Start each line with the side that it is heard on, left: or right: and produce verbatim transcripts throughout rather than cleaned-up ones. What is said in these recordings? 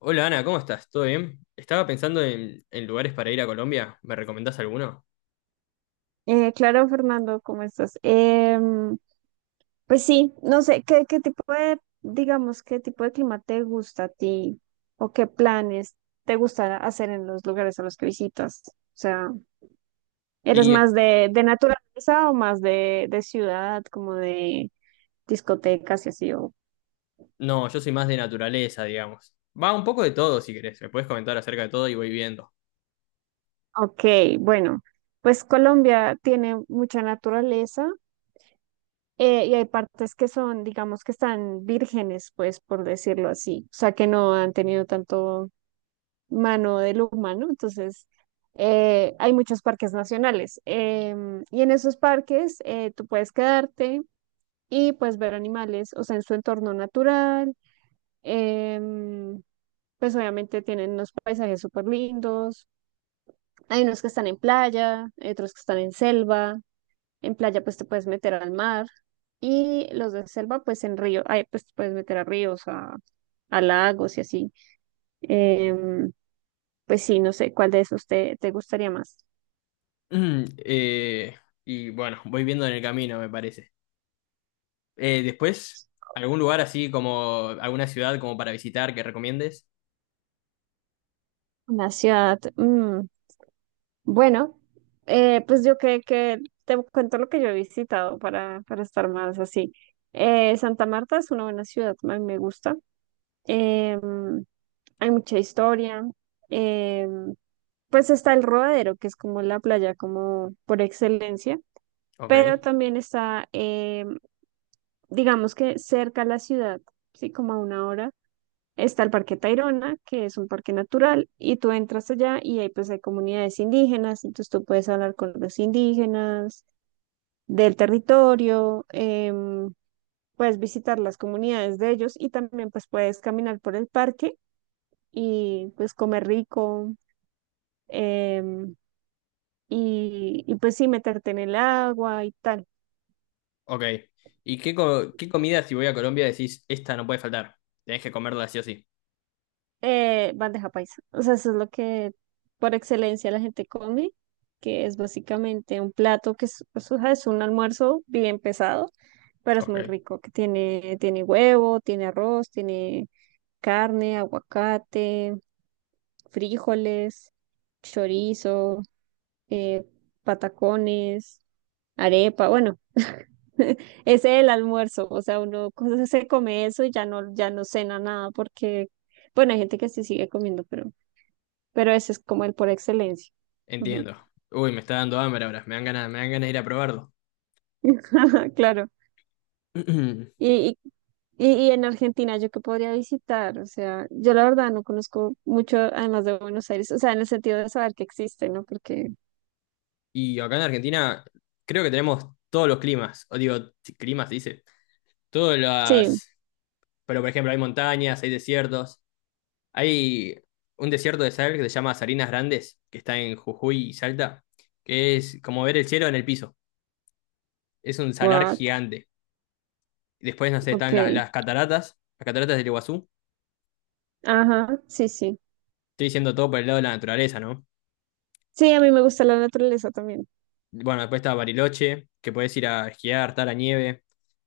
left: Hola Ana, ¿cómo estás? ¿Todo bien? Estaba pensando en, en lugares para ir a Colombia. ¿Me recomendás alguno?
right: Eh, claro, Fernando, ¿cómo estás? Em, pues sí, no sé, ¿qué, qué tipo de, digamos, qué tipo de clima te gusta a ti o qué planes te gusta hacer en los lugares a los que visitas? O sea, ¿eres
left: Y eh,
right: más de, de naturaleza o más de, de ciudad, como de discotecas y así? O...
left: no, yo soy más de naturaleza, digamos. Va un poco de todo, si querés. Me puedes comentar acerca de todo y voy viendo.
right: Ok, bueno, pues Colombia tiene mucha naturaleza. Eh, y hay partes que son, digamos, que están vírgenes, pues, por decirlo así. O sea, que no han tenido tanto mano del humano. Entonces, eh, hay muchos parques nacionales. Em, y en esos parques eh, tú puedes quedarte y pues ver animales, o sea, en su entorno natural. em, pues obviamente tienen unos paisajes súper lindos. Hay unos que están en playa, hay otros que están en selva. En playa pues te puedes meter al mar. Y los de selva, pues en río, ay, pues te puedes meter a ríos, a, a lagos y así. Em, pues sí, no sé, ¿cuál de esos te, te gustaría más?
left: Mm, Eh, y bueno, voy viendo en el camino, me parece. Eh, después, ¿algún lugar así como alguna ciudad como para visitar que recomiendes?
right: Una ciudad. Mm, bueno, eh, pues yo creo que te cuento lo que yo he visitado para, para estar más así. Eh, Santa Marta es una buena ciudad, a mí me gusta. Em, Hay mucha historia. em, pues está el Rodadero, que es como la playa como por excelencia,
left: Ok,
right: pero también está, em, digamos que cerca a la ciudad, sí, como a una hora. Está el Parque Tayrona, que es un parque natural, y tú entras allá y ahí pues hay comunidades indígenas, entonces tú puedes hablar con los indígenas del territorio, em, puedes visitar las comunidades de ellos y también pues puedes caminar por el parque y pues comer rico, em, y, y pues sí meterte en el agua y tal.
left: ok. ¿Y qué, co- qué comida si voy a Colombia decís, esta no puede faltar? Tenés que comerla sí o sí.
right: Eh, Bandeja paisa. O sea, eso es lo que por excelencia la gente come, que es básicamente un plato que es, pues, o sea, es un almuerzo bien pesado, pero es muy
left: Ok.
right: rico, que tiene, tiene huevo, tiene arroz, tiene carne, aguacate, frijoles, chorizo, eh, patacones, arepa, bueno. Ese es el almuerzo, o sea, uno co- se come eso y ya no, ya no cena nada porque, bueno, hay gente que sí sigue comiendo, pero pero ese es como el por excelencia. Ujú.
left: Entiendo. Uy, me está dando hambre ahora. Me dan ganas, me dan ganas de ir a probarlo.
right: Claro. Y, y, y en Argentina, ¿yo qué podría visitar? O sea, yo la verdad no conozco mucho, además de Buenos Aires, o sea, en el sentido de saber que existe, ¿no? Porque,
left: Y acá en Argentina creo que tenemos todos los climas. O digo, si climas se dice. Todas
right: sí,
left: las. Pero por ejemplo, hay montañas, hay desiertos. Hay un desierto de sal que se llama Salinas Grandes, que está en Jujuy y Salta, que es como ver el cielo en el piso. Es un salar
right: what,
left: gigante. Después, no sé, están las,
right: ok,
left: las cataratas, las cataratas del Iguazú.
right: ajá, sí, sí.
left: Estoy diciendo todo por el lado de la naturaleza, ¿no?
right: Sí, a mí me gusta la naturaleza también.
left: Bueno, después está Bariloche, que puedes ir a esquiar, está la nieve.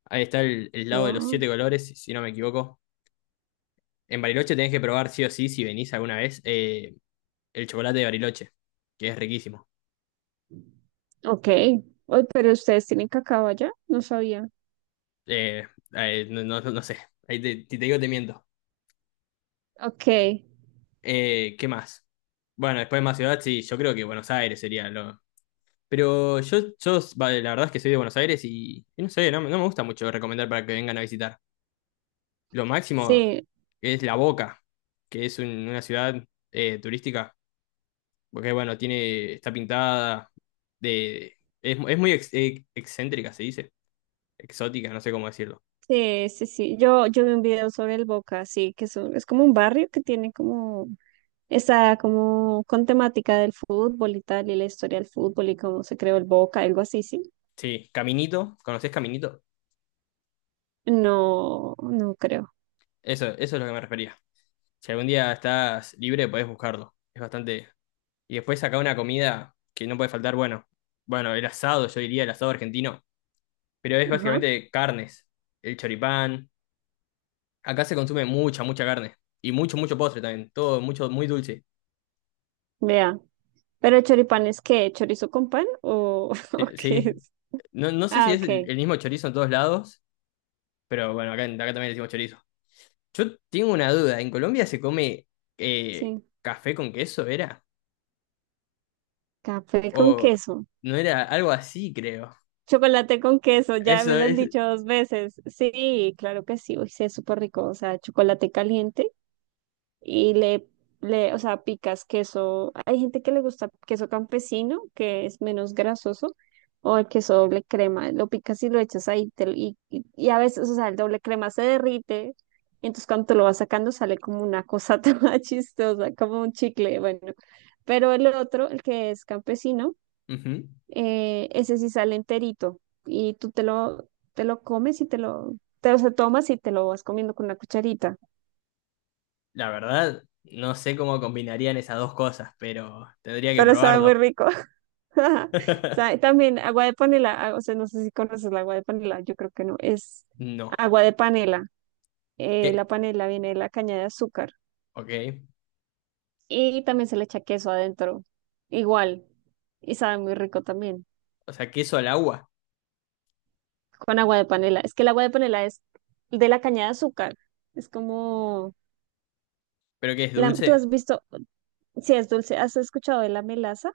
left: Ahí está el, el lago de los
right: Wow.
left: siete colores, si si no me equivoco. En Bariloche tenés que probar sí o sí, si venís alguna vez, eh, el chocolate de Bariloche, que es riquísimo.
right: Ok. Oy, pero ustedes tienen cacao allá, no sabía.
left: Eh, eh, no, no- no no sé, ahí te, si te digo te miento.
right: Ok,
left: Eh, ¿qué más? Bueno, después más ciudad, sí, yo creo que Buenos Aires sería lo. Pero yo, yo, vale, la verdad es que soy de Buenos Aires y, y no sé, no, me no me gusta mucho recomendar para que vengan a visitar. Lo máximo
right: sí,
left: es La Boca, que es un- una ciudad eh, turística, porque bueno, tiene, está pintada de, es, es muy ex- eh, excéntrica, se dice, exótica, no sé cómo decirlo.
right: sí, sí, sí. Yo, yo vi un video sobre el Boca, sí, que es, un- es como un barrio que tiene como. Está como con temática del fútbol y tal, y la historia del fútbol y cómo se creó el Boca, algo así, sí.
left: Sí, Caminito, ¿conoces Caminito?
right: No, no creo.
left: Eso, eso es lo que me refería. Si algún día estás libre, podés buscarlo. Es bastante. Y después acá una comida que no puede faltar, bueno, bueno, el asado, yo diría el asado argentino, pero es
right: Ajá,
left: básicamente carnes, el choripán. Acá se consume mucha, mucha carne. Y mucho, mucho postre también. Todo mucho, muy dulce.
right: vea. Pero el choripán es qué, ¿chorizo con pan o, o
left: Sí.
right: qué
left: Sí.
right: es?
left: No, no sé si
right: Ah,
left: es el
right: ok,
left: el mismo chorizo en todos lados, pero bueno, acá, acá también decimos chorizo. Yo tengo una duda. ¿En Colombia se come eh,
right: sí.
left: café con queso, era?
right: Café con
left: O
right: queso.
left: no era algo así, creo.
right: Chocolate con queso, ya
left: Eso
right: me lo han
left: es.
right: dicho dos veces. Sí, claro que sí, uy, sí, es súper rico. O sea, chocolate caliente. Y le, le, o sea, picas queso. Hay gente que le gusta queso campesino, que es menos grasoso, o el queso doble crema. Lo picas y lo echas ahí. te lo- y, y, y a veces, o sea, el doble crema se derrite. Entonces, cuando te lo vas sacando, sale como una cosa toda chistosa, como un chicle. Bueno, pero el otro, el que es campesino,
left: Ujú.
right: eh, ese sí sale enterito. Y tú te lo, te lo comes y te lo, te lo o sea, tomas y te lo vas comiendo con una cucharita.
left: La verdad, no sé cómo combinarían esas dos cosas, pero tendría que
right: Pero sabe
left: probarlo.
right: muy rico. Sa- También agua de panela, ah, o sea, no sé si conoces la agua de panela, yo creo que no, es
left: No.
right: agua de panela. Eh,
left: ¿Qué?
right: la panela viene de la caña de azúcar
left: Ok.
right: y también se le echa queso adentro, igual, y sabe muy rico también,
left: O sea, queso al agua.
right: con agua de panela. Es que el agua de panela es de la caña de azúcar, es como,
left: ¿Pero qué es
right: la- tú
left: dulce?
right: has visto, si es dulce, ¿has escuchado de la melaza?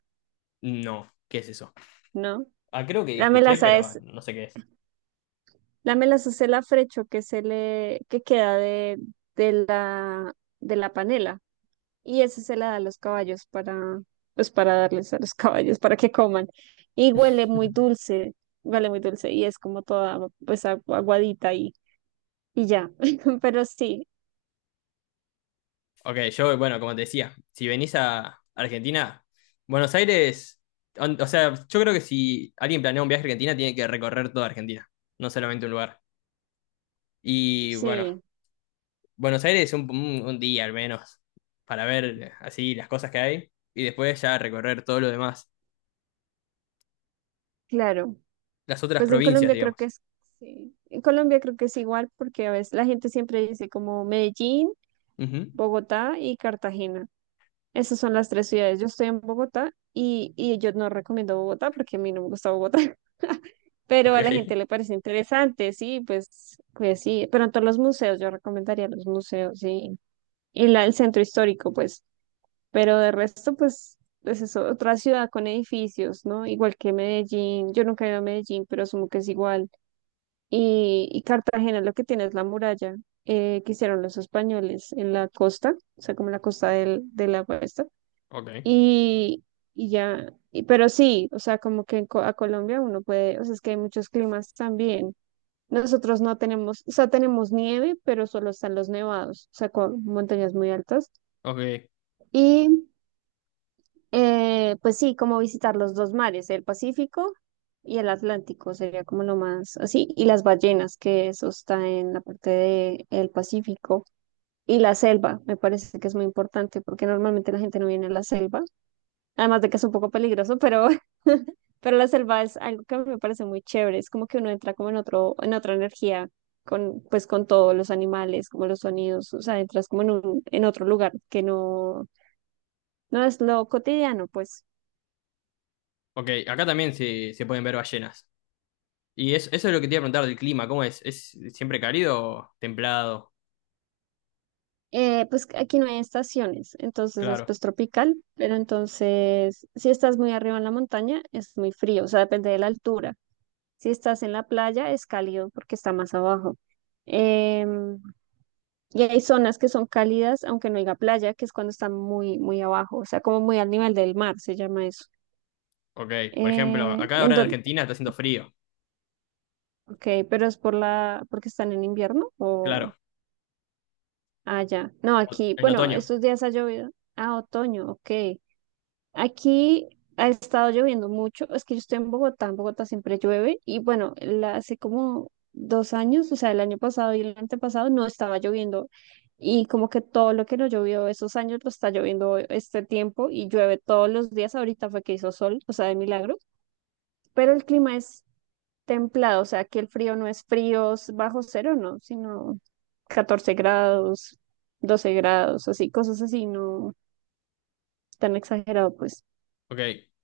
left: No. ¿Qué es eso?
right: ¿No?
left: Ah, creo que
right: La
left: escuché,
right: melaza
left: pero
right: es,
left: no sé qué es.
right: la melaza es el afrecho que se le, que queda de, de la, de la panela. Y eso se la da a los caballos para, pues para darles a los caballos para que coman. Y huele muy dulce, huele muy dulce y es como toda pues agu- aguadita y, y ya. Pero sí,
left: Ok, yo, bueno, como te decía, si venís a Argentina, Buenos Aires, on- o sea, yo creo que si alguien planea un viaje a Argentina, tiene que recorrer toda Argentina, no solamente un lugar. Y bueno,
right: sí,
left: Buenos Aires un, un- un día al menos, para ver eh, así las cosas que hay, y después ya recorrer todo lo demás,
right: claro.
left: las otras
right: Pues en
left: provincias,
right: Colombia creo que
left: digamos.
right: es, sí. En Colombia creo que es igual porque a veces la gente siempre dice como Medellín,
left: Ujú.
right: Bogotá y Cartagena. Esas son las tres ciudades. Yo estoy en Bogotá y, y yo no recomiendo Bogotá porque a mí no me gusta Bogotá. Pero
left: Ok.
right: a la gente le parece interesante, sí, pues, pues, sí, pero en todos los museos, yo recomendaría los museos, sí, y la, el centro histórico, pues, pero de resto, pues, pues es eso, otra ciudad con edificios, ¿no? Igual que Medellín, yo nunca he ido a Medellín, pero asumo que es igual, y, y Cartagena lo que tiene es la muralla. Eh, que hicieron los españoles en la costa, o sea, como la costa del, de la puesta,
left: Ok,
right: y, y ya, y- pero sí, o sea, como que en Co- a Colombia uno puede, o sea, es que hay muchos climas también, nosotros no tenemos, o sea, tenemos nieve, pero solo están los nevados, o sea, con montañas muy altas.
left: ok,
right: Y eh, pues sí, como visitar los dos mares, el Pacífico y el Atlántico, sería como lo más así. Y las ballenas, que eso está en la parte de el Pacífico. Y la selva, me parece que es muy importante, porque normalmente la gente no viene a la selva. Además de que es un poco peligroso, pero, pero la selva es algo que me parece muy chévere. Es como que uno entra como en otro, en otra energía, con, pues con todos los animales, como los sonidos, o sea, entras como en un, en otro lugar que no, no es lo cotidiano, pues.
left: ok. Acá también se, se pueden ver ballenas. Y es- eso es lo que te iba a preguntar del clima, ¿cómo es? ¿Es siempre cálido o templado?
right: Eh, pues aquí no hay estaciones, entonces es
left: Claro,
right: pues tropical, pero entonces si estás muy arriba en la montaña es muy frío, o sea, depende de la altura. Si estás en la playa es cálido porque está más abajo. Em, Y hay zonas que son cálidas, aunque no haya playa, que es cuando está muy, muy abajo, o sea, como muy al nivel del mar, se llama eso.
left: ok. Por ejemplo,
right: Eh,
left: acá
right: en
left: ahora en
right: don-
left: Argentina está haciendo frío,
right: ok, pero es por la, porque están en invierno o
left: claro,
right: allá. No,
left: o-
right: aquí,
left: en
right: bueno,
left: otoño,
right: estos días ha llovido. Ah, otoño, ok. Aquí ha estado lloviendo mucho. Es que yo estoy en Bogotá, en Bogotá siempre llueve. Y bueno, la- hace como dos años, o sea, el año pasado y el antepasado no estaba lloviendo. Y como que todo lo que no llovió esos años lo está lloviendo este tiempo y llueve todos los días. Ahorita fue que hizo sol, o sea, de milagro. Pero el clima es templado, o sea, que el frío no es frío bajo cero, no, sino catorce grados, doce grados, así, cosas así, no tan exagerado, pues.
left: ok.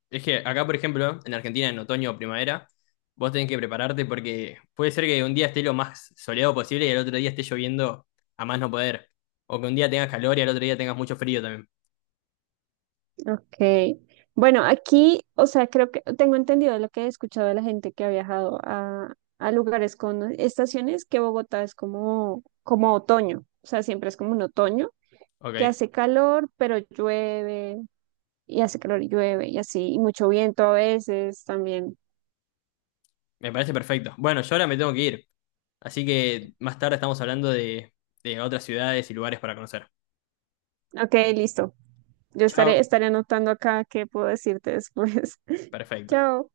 left: Es que acá, por ejemplo, en Argentina, en otoño o primavera, vos tenés que prepararte porque puede ser que un día esté lo más soleado posible y el otro día esté lloviendo a más no poder. O que un día tengas calor y al otro día tengas mucho frío también.
right: Ok. Bueno, aquí, o sea, creo que tengo entendido lo que he escuchado de la gente que ha viajado a, a lugares con estaciones, que Bogotá es como, como otoño, o sea, siempre es como un otoño,
left: Ok,
right: que hace calor, pero llueve, y hace calor y llueve, y así, y mucho viento a veces también.
left: me parece perfecto. Bueno, yo ahora me tengo que ir, así que más tarde estamos hablando de, de otras ciudades y lugares para conocer.
right: Ok, listo. Yo estaré,
left: Chao.
right: estaré anotando acá qué puedo decirte después.
left: Perfecto.
right: Chao.